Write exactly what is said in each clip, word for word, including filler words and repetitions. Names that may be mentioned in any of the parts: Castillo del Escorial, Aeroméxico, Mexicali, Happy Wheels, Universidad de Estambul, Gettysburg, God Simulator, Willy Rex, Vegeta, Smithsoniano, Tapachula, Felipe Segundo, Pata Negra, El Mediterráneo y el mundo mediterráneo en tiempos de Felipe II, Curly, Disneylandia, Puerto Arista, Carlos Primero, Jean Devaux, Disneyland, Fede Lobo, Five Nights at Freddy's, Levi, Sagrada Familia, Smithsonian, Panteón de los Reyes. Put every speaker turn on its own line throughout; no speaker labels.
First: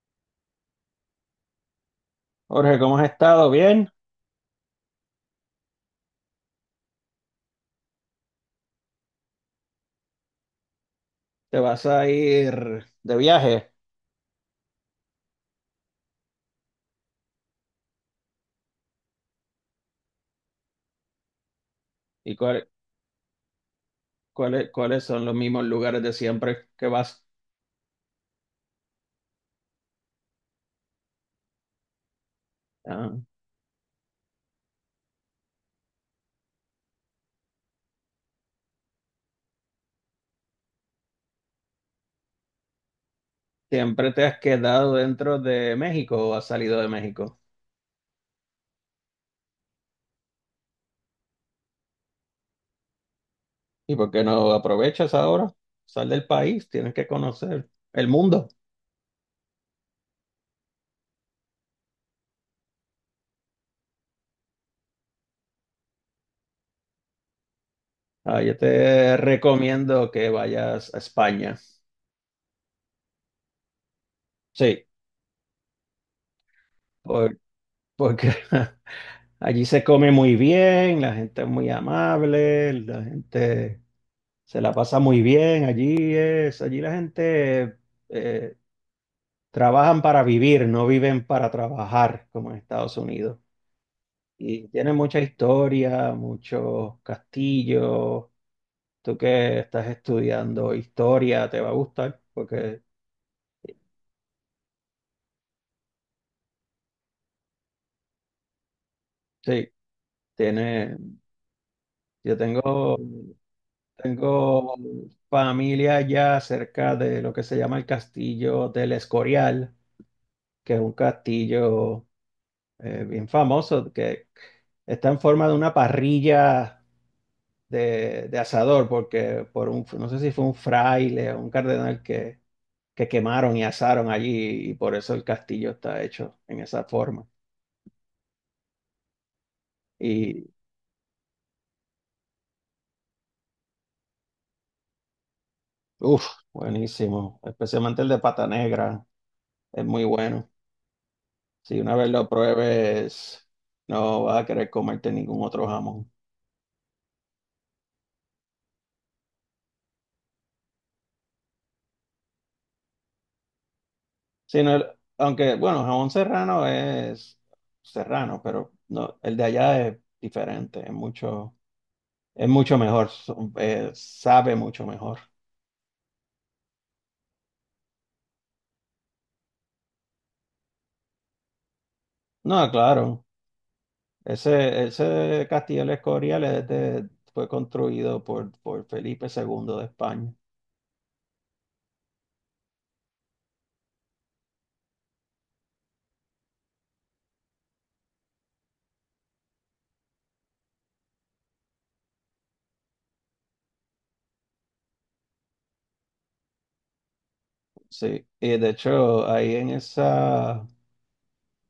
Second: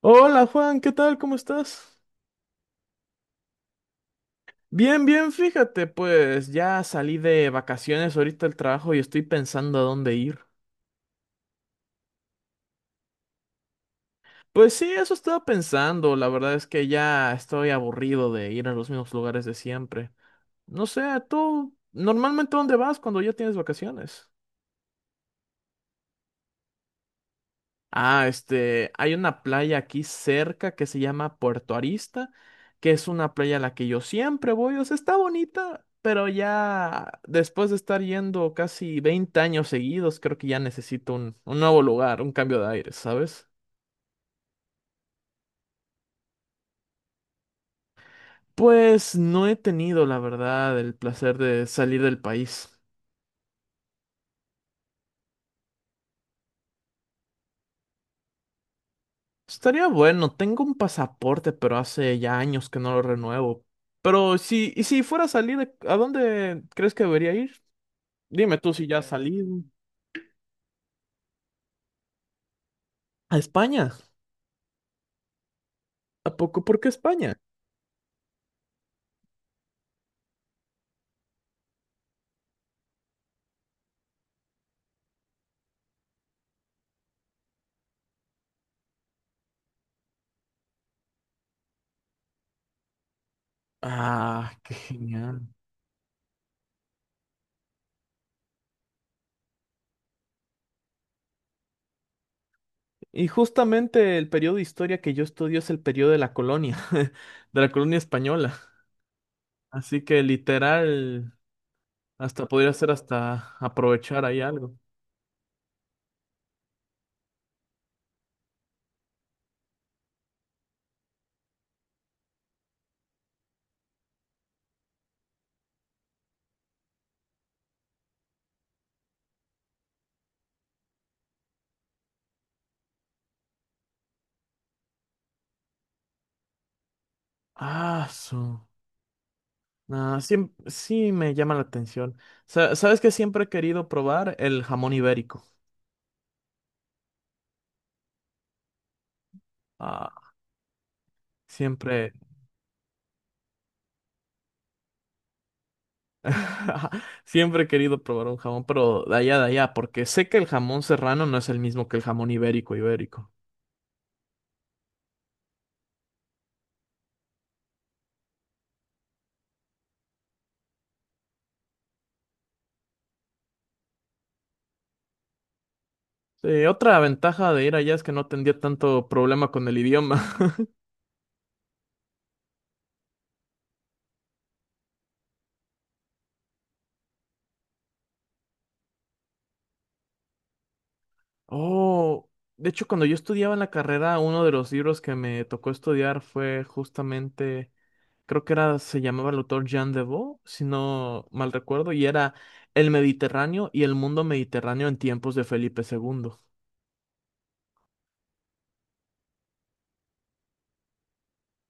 Hola Juan, ¿qué tal? ¿Cómo estás?
Jorge, ¿cómo has estado? ¿Bien?
Bien, bien, fíjate, pues ya salí de vacaciones ahorita del trabajo y estoy pensando a dónde ir.
¿Te vas a ir de viaje?
Pues sí, eso estaba pensando, la verdad es que ya estoy aburrido de ir a los mismos lugares de siempre. No sé, tú
¿Y
normalmente
cuál-
¿dónde vas cuando ya tienes vacaciones?
cuáles cuáles son los mismos lugares de siempre que vas?
Ah, este, hay una playa aquí cerca que se llama Puerto Arista, que es
Ah,
una playa a la que yo siempre voy, o sea, está bonita, pero ya después de estar yendo casi veinte años seguidos, creo que ya necesito un, un nuevo lugar, un cambio de aire, ¿sabes?
¿siempre te has quedado dentro de México o has salido de México?
Pues no he tenido, la verdad, el placer de salir del país.
¿Y por qué no aprovechas ahora? Sal del país, tienes que conocer el mundo.
Estaría bueno, tengo un pasaporte, pero hace ya años que no lo renuevo. Pero si, y si fuera a salir, ¿a dónde crees que debería ir?
Ah, yo
Dime tú si ya has
te
salido
recomiendo que vayas a España.
a España.
Sí,
¿A poco? ¿Por qué España?
por- porque allí se come muy bien, la gente es muy amable, la gente se la pasa muy bien. Allí es, allí la gente eh, trabajan para vivir, no viven para trabajar como en Estados Unidos.
Ah,
Y
qué
tiene mucha
genial.
historia, muchos castillos. Tú que estás estudiando historia, te va a gustar porque
Y justamente el periodo de historia que yo estudio es el periodo de la colonia, de la colonia española.
sí,
Así que
tiene.
literal,
Yo
hasta podría ser
tengo,
hasta aprovechar ahí
tengo
algo.
familia ya cerca de lo que se llama el castillo del Escorial, que es un castillo eh, bien famoso, que está en forma de una parrilla de, de asador, porque por un, no sé si fue un fraile o un cardenal que, que quemaron y asaron allí, y por eso el castillo está hecho en esa forma.
Ah, su. Ah, sí,
Y
sí me llama la atención. Sa- ¿Sabes que siempre he querido probar el jamón ibérico?
uff, buenísimo, especialmente el de Pata Negra. Es muy
Ah,
bueno. Si una vez
siempre.
lo pruebes, no vas a querer comerte ningún otro jamón.
Siempre he querido probar un jamón, pero de allá, de allá, porque sé que el jamón serrano no es el mismo que el jamón ibérico, ibérico.
Si no, el- Aunque, bueno, jamón serrano es serrano, pero no, el de allá es diferente, es mucho, es mucho mejor, so- eh, sabe mucho mejor.
Eh, otra ventaja de ir allá es que no tendría tanto problema con el idioma.
No, claro, ese, ese castillo del Escorial es de- fue construido por, por Felipe segundo de España.
Oh, de hecho, cuando yo estudiaba en la carrera, uno de los libros que me tocó estudiar fue justamente, creo que era, se llamaba el autor Jean Devaux, si no mal recuerdo, y era El Mediterráneo y el mundo mediterráneo en tiempos de Felipe segundo.
Sí, y de hecho, ahí en esa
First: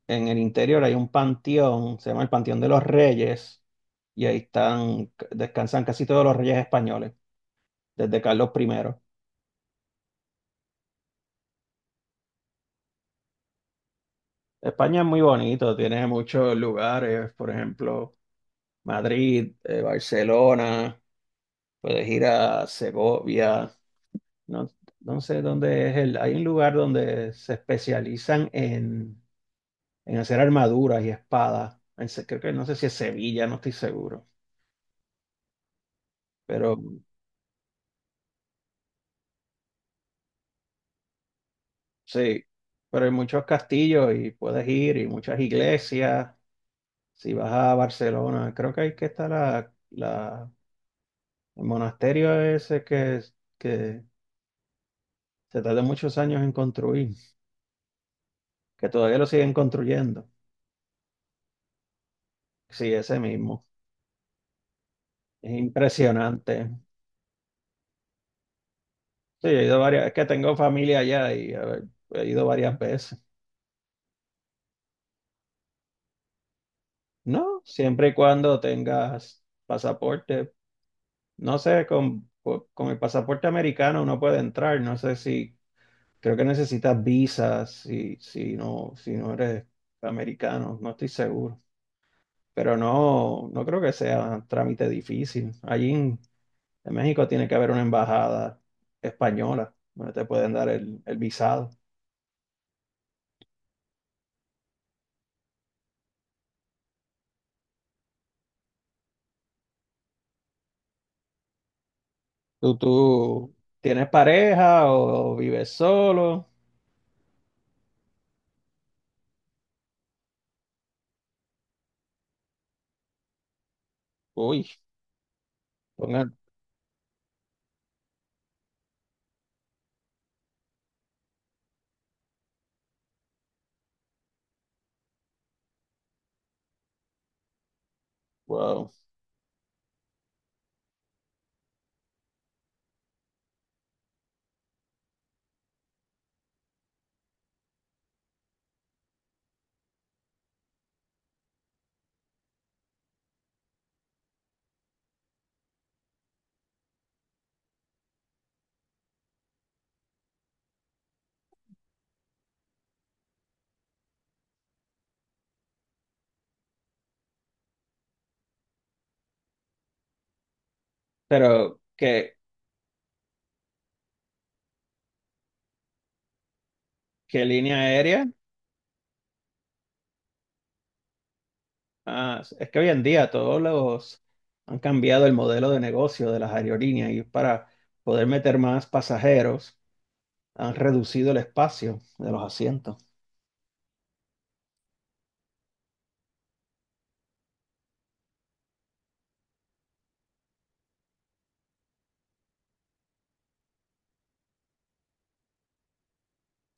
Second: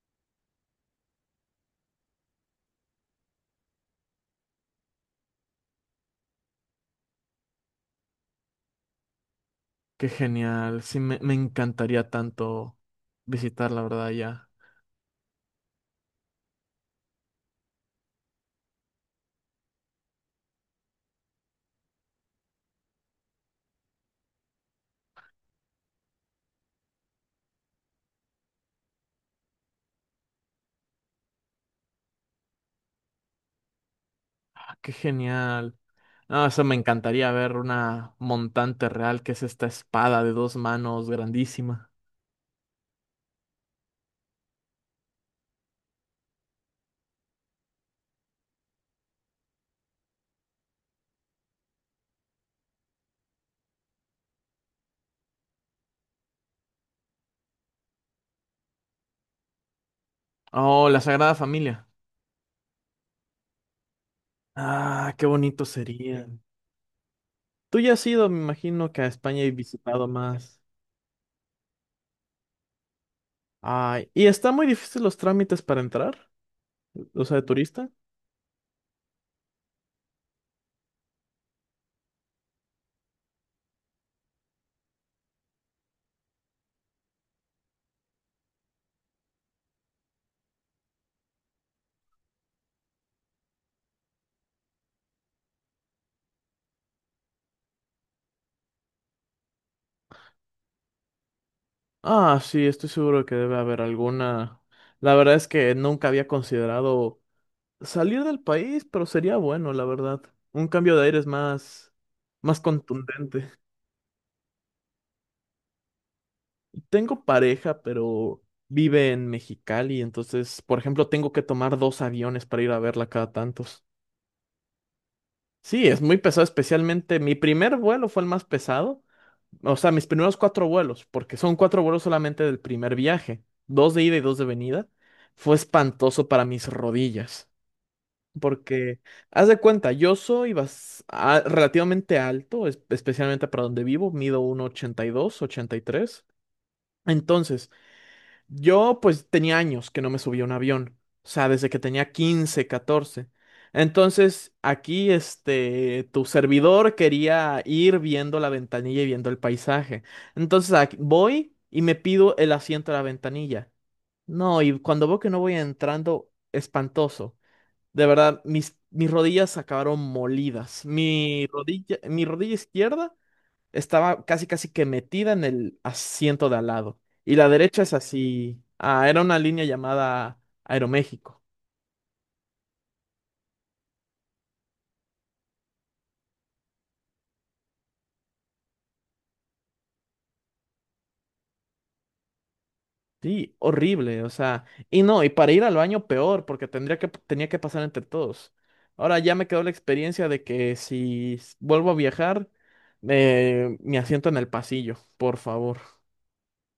en el interior hay un panteón, se llama el Panteón de los Reyes, y ahí están, descansan casi todos los reyes españoles, desde Carlos primero.
Qué genial. Sí, me, me encantaría tanto visitar, la verdad, ya.
España es muy bonito, tiene muchos lugares, por ejemplo, Madrid, eh, Barcelona, puedes ir a Segovia, no, no sé dónde es el, hay un lugar donde se especializan en, en hacer armaduras y espadas, en se- creo que no sé si es Sevilla, no estoy seguro,
Ah, qué genial. No, o sea, me
pero
encantaría ver una montante real, que es esta espada de dos manos grandísima.
sí, pero hay muchos castillos y puedes ir y muchas iglesias. Si vas a Barcelona, creo que ahí que está la, la, el monasterio ese que, que se tardó muchos años en construir, que todavía lo siguen construyendo.
Oh, la Sagrada Familia.
Sí, ese mismo.
Ah, qué
Es
bonito sería.
impresionante.
Tú ya has ido, me imagino, que a España
Sí,
y
he ido
visitado
varias, es que tengo
más.
familia allá y a ver, he ido varias veces.
Ay, ¿y está muy difícil los trámites para entrar? O sea, de
No,
turista.
siempre y cuando tengas pasaporte. No sé, con, con el pasaporte americano uno puede entrar. No sé si creo que necesitas visas si, si no, si no eres americano, no estoy seguro. Pero no, no creo que sea trámite difícil. Allí en, en México tiene que haber una embajada española donde te pueden dar el, el visado.
Ah, sí, estoy seguro que debe haber alguna. La verdad es que nunca había considerado salir del país, pero sería bueno, la verdad. Un cambio de aires más, más
¿Tú,
contundente.
¿tú tienes pareja o, vives solo?
Tengo pareja, pero vive en Mexicali, entonces, por ejemplo, tengo que tomar dos aviones para ir a verla cada tantos.
Uy,
Sí, es muy
pongan,
pesado, especialmente mi primer vuelo fue el más pesado. O sea, mis primeros cuatro vuelos, porque son cuatro vuelos solamente del primer viaje, dos de ida y dos de venida. Fue espantoso para mis rodillas.
wow.
Porque, haz de cuenta, yo soy bas- a- relativamente alto, es- especialmente para donde vivo, mido ochenta ochenta y dos ochenta y tres. Entonces, yo pues tenía años que no me subía a un avión, o sea, desde que tenía quince catorce. Entonces, aquí, este, tu servidor quería ir viendo la ventanilla y viendo el paisaje. Entonces, aquí- voy y me pido el asiento a la ventanilla. No, y cuando veo que no voy entrando, espantoso. De verdad, mis, mis rodillas acabaron molidas. Mi
Pero,
rodilla, mi
¿qué,
rodilla izquierda estaba casi casi que metida en el asiento de al lado. Y
¿qué
la
línea
derecha es
aérea?
así. Ah, era una línea llamada Aeroméxico.
Ah, es que hoy en día todos los han cambiado el modelo de negocio de las aerolíneas y para poder meter más pasajeros han reducido el espacio de los asientos.
Sí, horrible, o sea. Y no, y para ir al baño peor, porque tendría que, tenía que pasar entre todos. Ahora ya me quedó la experiencia de que si s- vuelvo a viajar, eh, mi asiento en el pasillo, por favor.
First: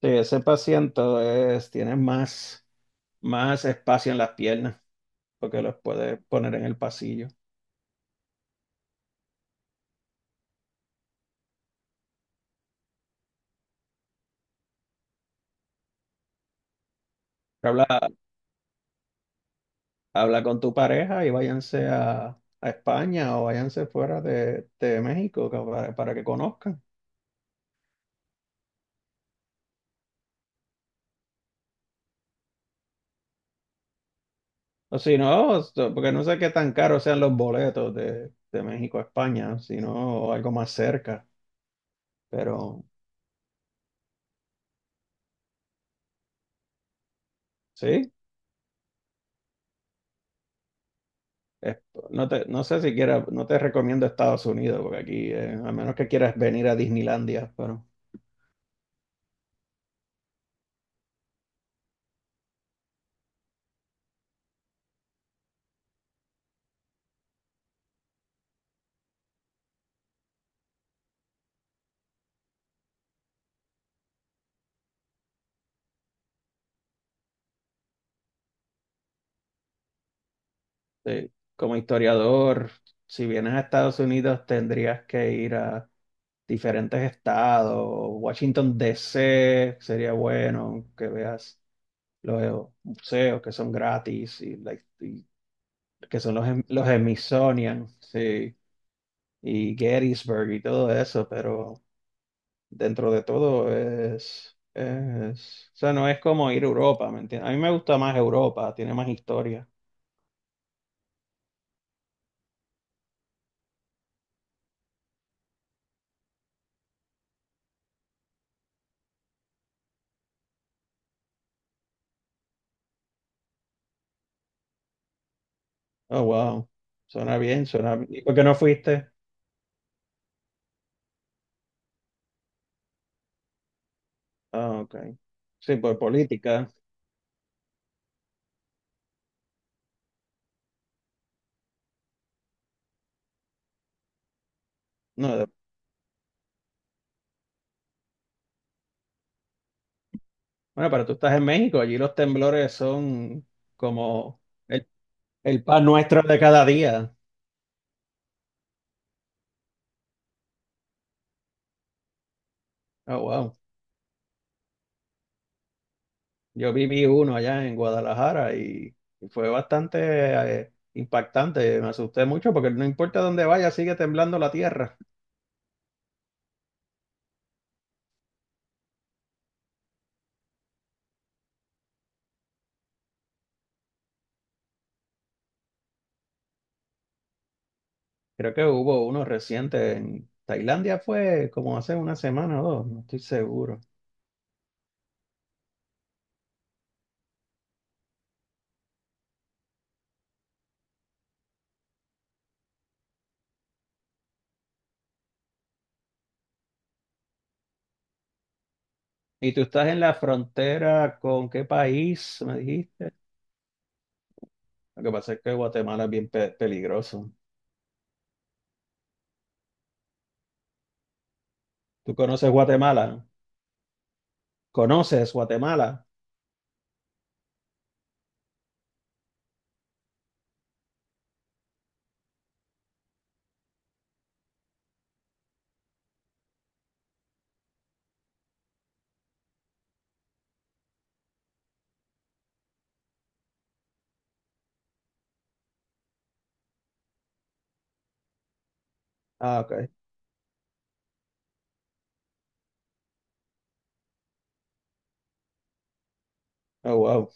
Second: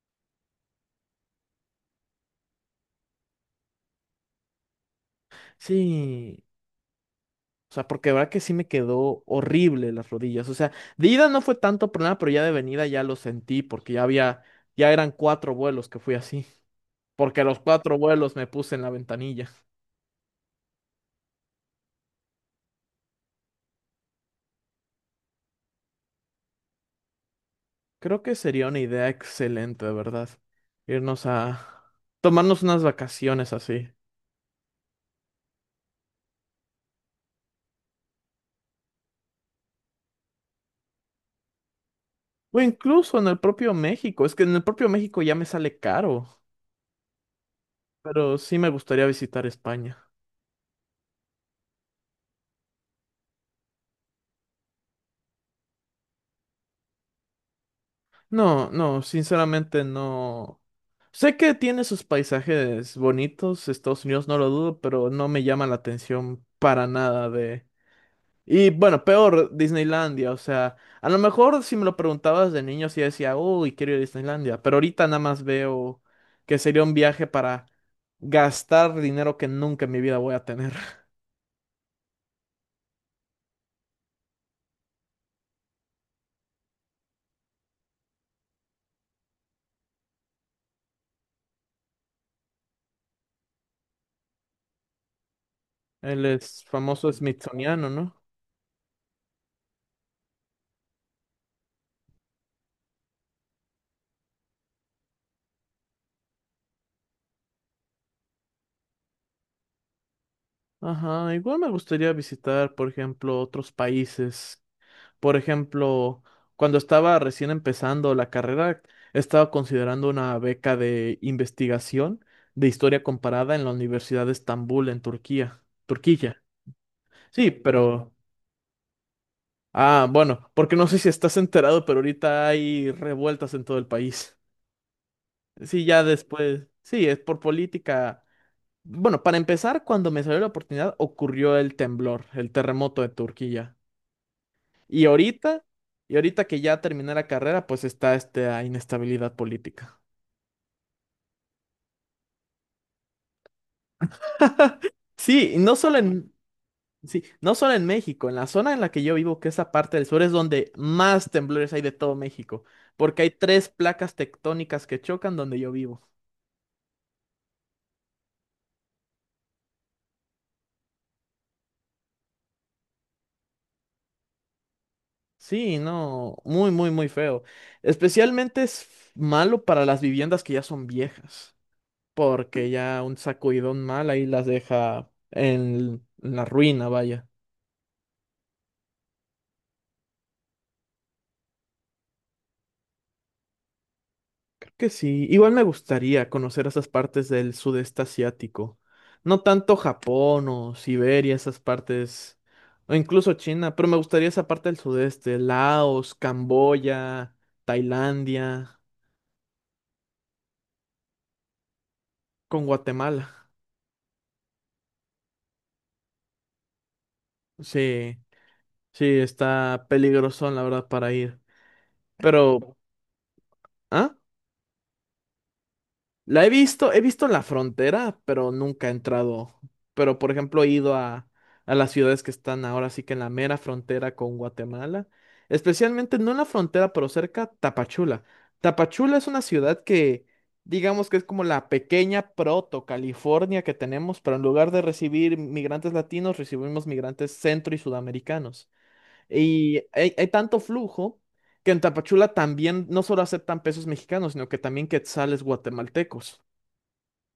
Sí, ese paciente es, tiene más, más espacio en las piernas porque los puedes
Sí,
poner en el pasillo.
o sea, porque de verdad que sí me quedó horrible las rodillas. O sea, de ida no fue tanto problema, pero ya de venida ya lo sentí porque ya había, ya eran cuatro vuelos que fui así. Porque los
Habla,
cuatro vuelos me puse en la ventanilla.
Habla con tu pareja y váyanse a, a España o váyanse fuera de, de México ca- para, para que conozcan.
Creo que sería una idea excelente, de verdad. Irnos a tomarnos unas vacaciones así.
O si no, esto- porque no sé qué tan caros sean los boletos de, de México a España, sino algo más cerca.
O
Pero
incluso en el propio México. Es que en el propio México ya me sale caro.
sí,
Pero sí me gustaría visitar España.
es- no te, no sé si quieras, no te recomiendo Estados Unidos, porque aquí, eh, a menos que quieras venir a Disneylandia, pero
No, no, sinceramente no. Sé que tiene sus paisajes bonitos, Estados Unidos no lo dudo, pero no me llama la atención para nada de... Y bueno, peor, Disneylandia, o sea, a lo mejor si me lo preguntabas de niño sí decía, uy, quiero ir a Disneylandia, pero ahorita nada más veo que sería un viaje para gastar dinero que nunca en mi vida voy a tener.
sí. Como historiador, si vienes a Estados Unidos, tendrías que ir a diferentes estados. Washington, D. C. sería bueno que veas los museos que son gratis y, la- y que
Él
son los,
es
em- los
famoso
Smithsonian,
smithsoniano, ¿no?
sí, y Gettysburg y todo eso, pero dentro de todo es, es, o sea, no es como ir a Europa, ¿me entiendes? A mí me gusta más Europa, tiene más historia.
Ajá, igual me gustaría visitar, por ejemplo, otros países. Por ejemplo, cuando estaba recién empezando la carrera, estaba considerando una beca de investigación de historia comparada en la Universidad de Estambul, en Turquía.
Oh,
Turquía.
wow, suena
Sí,
bien, suena bien.
pero...
¿Y por qué no fuiste?
Ah, bueno, porque no sé si estás enterado, pero ahorita hay revueltas en todo el país.
Ah, ok. Sí,
Sí,
por
ya después.
política.
Sí, es por política. Bueno, para empezar, cuando me salió la oportunidad, ocurrió el temblor, el terremoto de Turquía. Y
No, de-
ahorita, y ahorita que ya terminé la carrera, pues está esta inestabilidad política.
bueno, pero tú estás en México, allí los temblores son como el,
Sí, y
el
no
pan
solo
nuestro
en,
de cada día.
sí, no solo en México, en la zona en la que yo vivo, que es esa parte del sur es donde más temblores hay de todo México,
Oh,
porque hay
wow.
tres placas tectónicas que chocan donde yo vivo.
Yo viví uno allá en Guadalajara y, y fue bastante eh, impactante. Me asusté mucho porque no importa dónde vaya, sigue temblando la tierra.
Sí, no, muy, muy, muy feo. Especialmente es malo para las viviendas que ya son viejas, porque ya un sacudidón mal ahí las deja en en la ruina, vaya.
Creo que hubo uno reciente en Tailandia, fue como hace una semana o dos, no estoy seguro.
Que sí, igual me gustaría conocer esas partes del sudeste asiático. No tanto Japón o Siberia, esas partes, o incluso China, pero me gustaría esa parte del sudeste, Laos, Camboya, Tailandia,
¿Y tú estás en la frontera con qué país, me
con
dijiste?
Guatemala.
Lo que pasa es que Guatemala es bien pe- peligroso.
Sí, sí, está peligroso, la verdad, para ir.
¿Tú conoces
Pero,
Guatemala?
¿ah?
¿Conoces Guatemala?
La he visto, he visto la frontera, pero nunca he entrado. Pero, por ejemplo, he ido a, a las ciudades que están ahora sí que en la mera frontera con Guatemala. Especialmente, no en la frontera, pero cerca, Tapachula. Tapachula es una ciudad que, digamos que es como la pequeña proto California que tenemos, pero en lugar de recibir migrantes latinos, recibimos migrantes centro y sudamericanos.
Ah,
Y
ok.
hay, hay tanto flujo que en Tapachula también no solo aceptan pesos mexicanos, sino que también quetzales guatemaltecos.
Oh, wow.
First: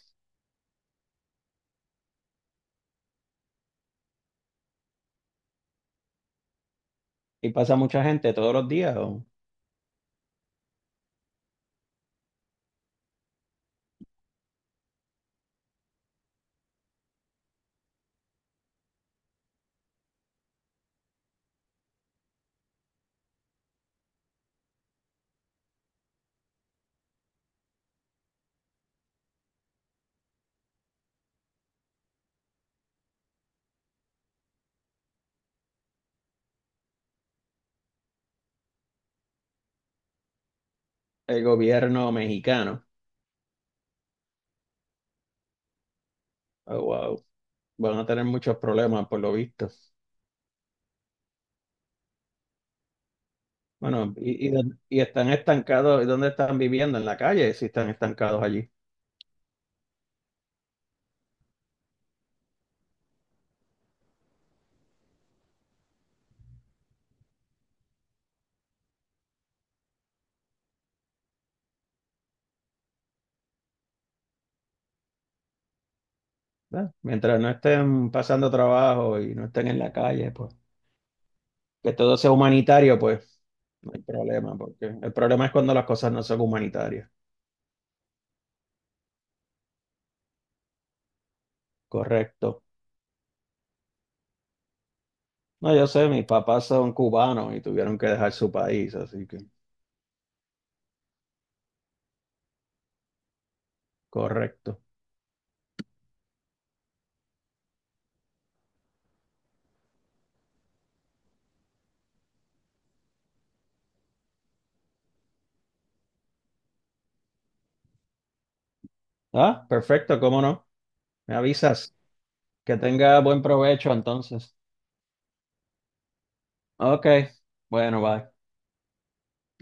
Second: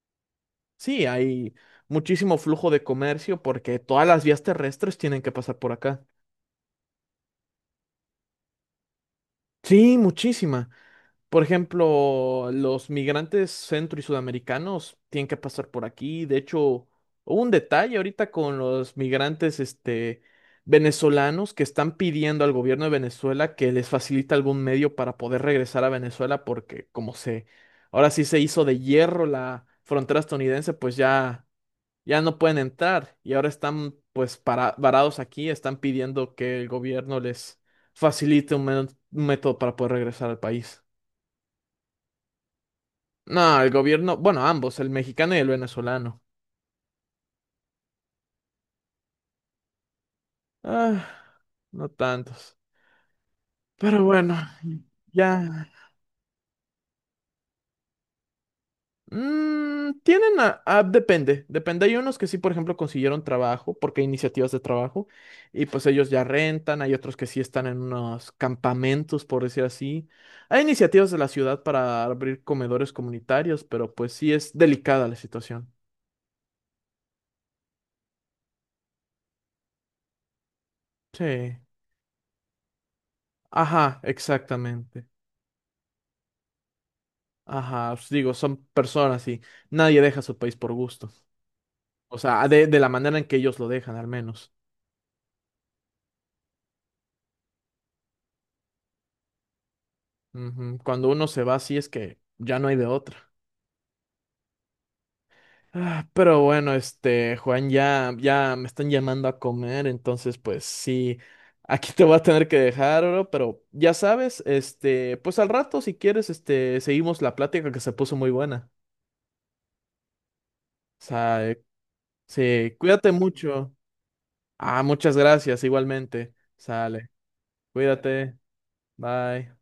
Sí, hay muchísimo flujo de comercio porque todas las vías terrestres tienen que pasar por acá.
¿Y pasa mucha gente todos los días? ¿O?
Sí, muchísima. Por ejemplo, los migrantes centro y sudamericanos tienen que pasar por aquí. De hecho, hubo un detalle ahorita con los migrantes, este, venezolanos que están pidiendo al gobierno de Venezuela que les facilite algún medio para poder regresar a Venezuela porque como se, ahora sí se hizo de hierro la frontera estadounidense, pues ya ya no pueden entrar y ahora están pues para, varados aquí, están pidiendo que el gobierno les facilite un, men- un método para poder regresar al país.
El gobierno mexicano.
No, el gobierno, bueno, ambos, el mexicano y el venezolano.
Oh, wow. Van a tener muchos problemas por lo visto.
Ah, no tantos. Pero
Bueno,
bueno,
y, y, y están
ya.
estancados, ¿y dónde están viviendo? En la calle, si están estancados allí,
Mm, tienen a, a- depende, depende. Hay unos que sí, por ejemplo, consiguieron trabajo, porque hay iniciativas de trabajo, y pues ellos ya rentan, hay otros que sí están en unos campamentos, por decir así. Hay iniciativas de la ciudad para abrir comedores comunitarios, pero pues sí es delicada la situación.
¿verdad? Mientras no estén pasando trabajo y no estén en la calle, pues
Sí.
que todo sea humanitario, pues no
Ajá,
hay problema, porque
exactamente.
el problema es cuando las cosas no son humanitarias,
Ajá, os digo, son personas y nadie deja su país por gusto. O sea,
correcto.
de, de la manera en que ellos lo dejan, al menos.
No, yo sé, mis papás son cubanos y tuvieron que dejar su país, así que
Ujú, cuando uno se va, sí es que ya no hay de otra.
correcto.
Ah, pero bueno, este, Juan, ya, ya me están llamando a comer, entonces pues sí, aquí te voy a tener que dejar, bro, pero ya sabes, este, pues al rato si quieres, este, seguimos la plática que se puso muy buena.
Ah, perfecto, ¿cómo no?
O
Me
sea, eh,
avisas.
sí,
Que
cuídate
tenga buen
mucho.
provecho entonces.
Ah, muchas gracias, igualmente.
Ok,
Sale,
bueno, bye.
cuídate, bye.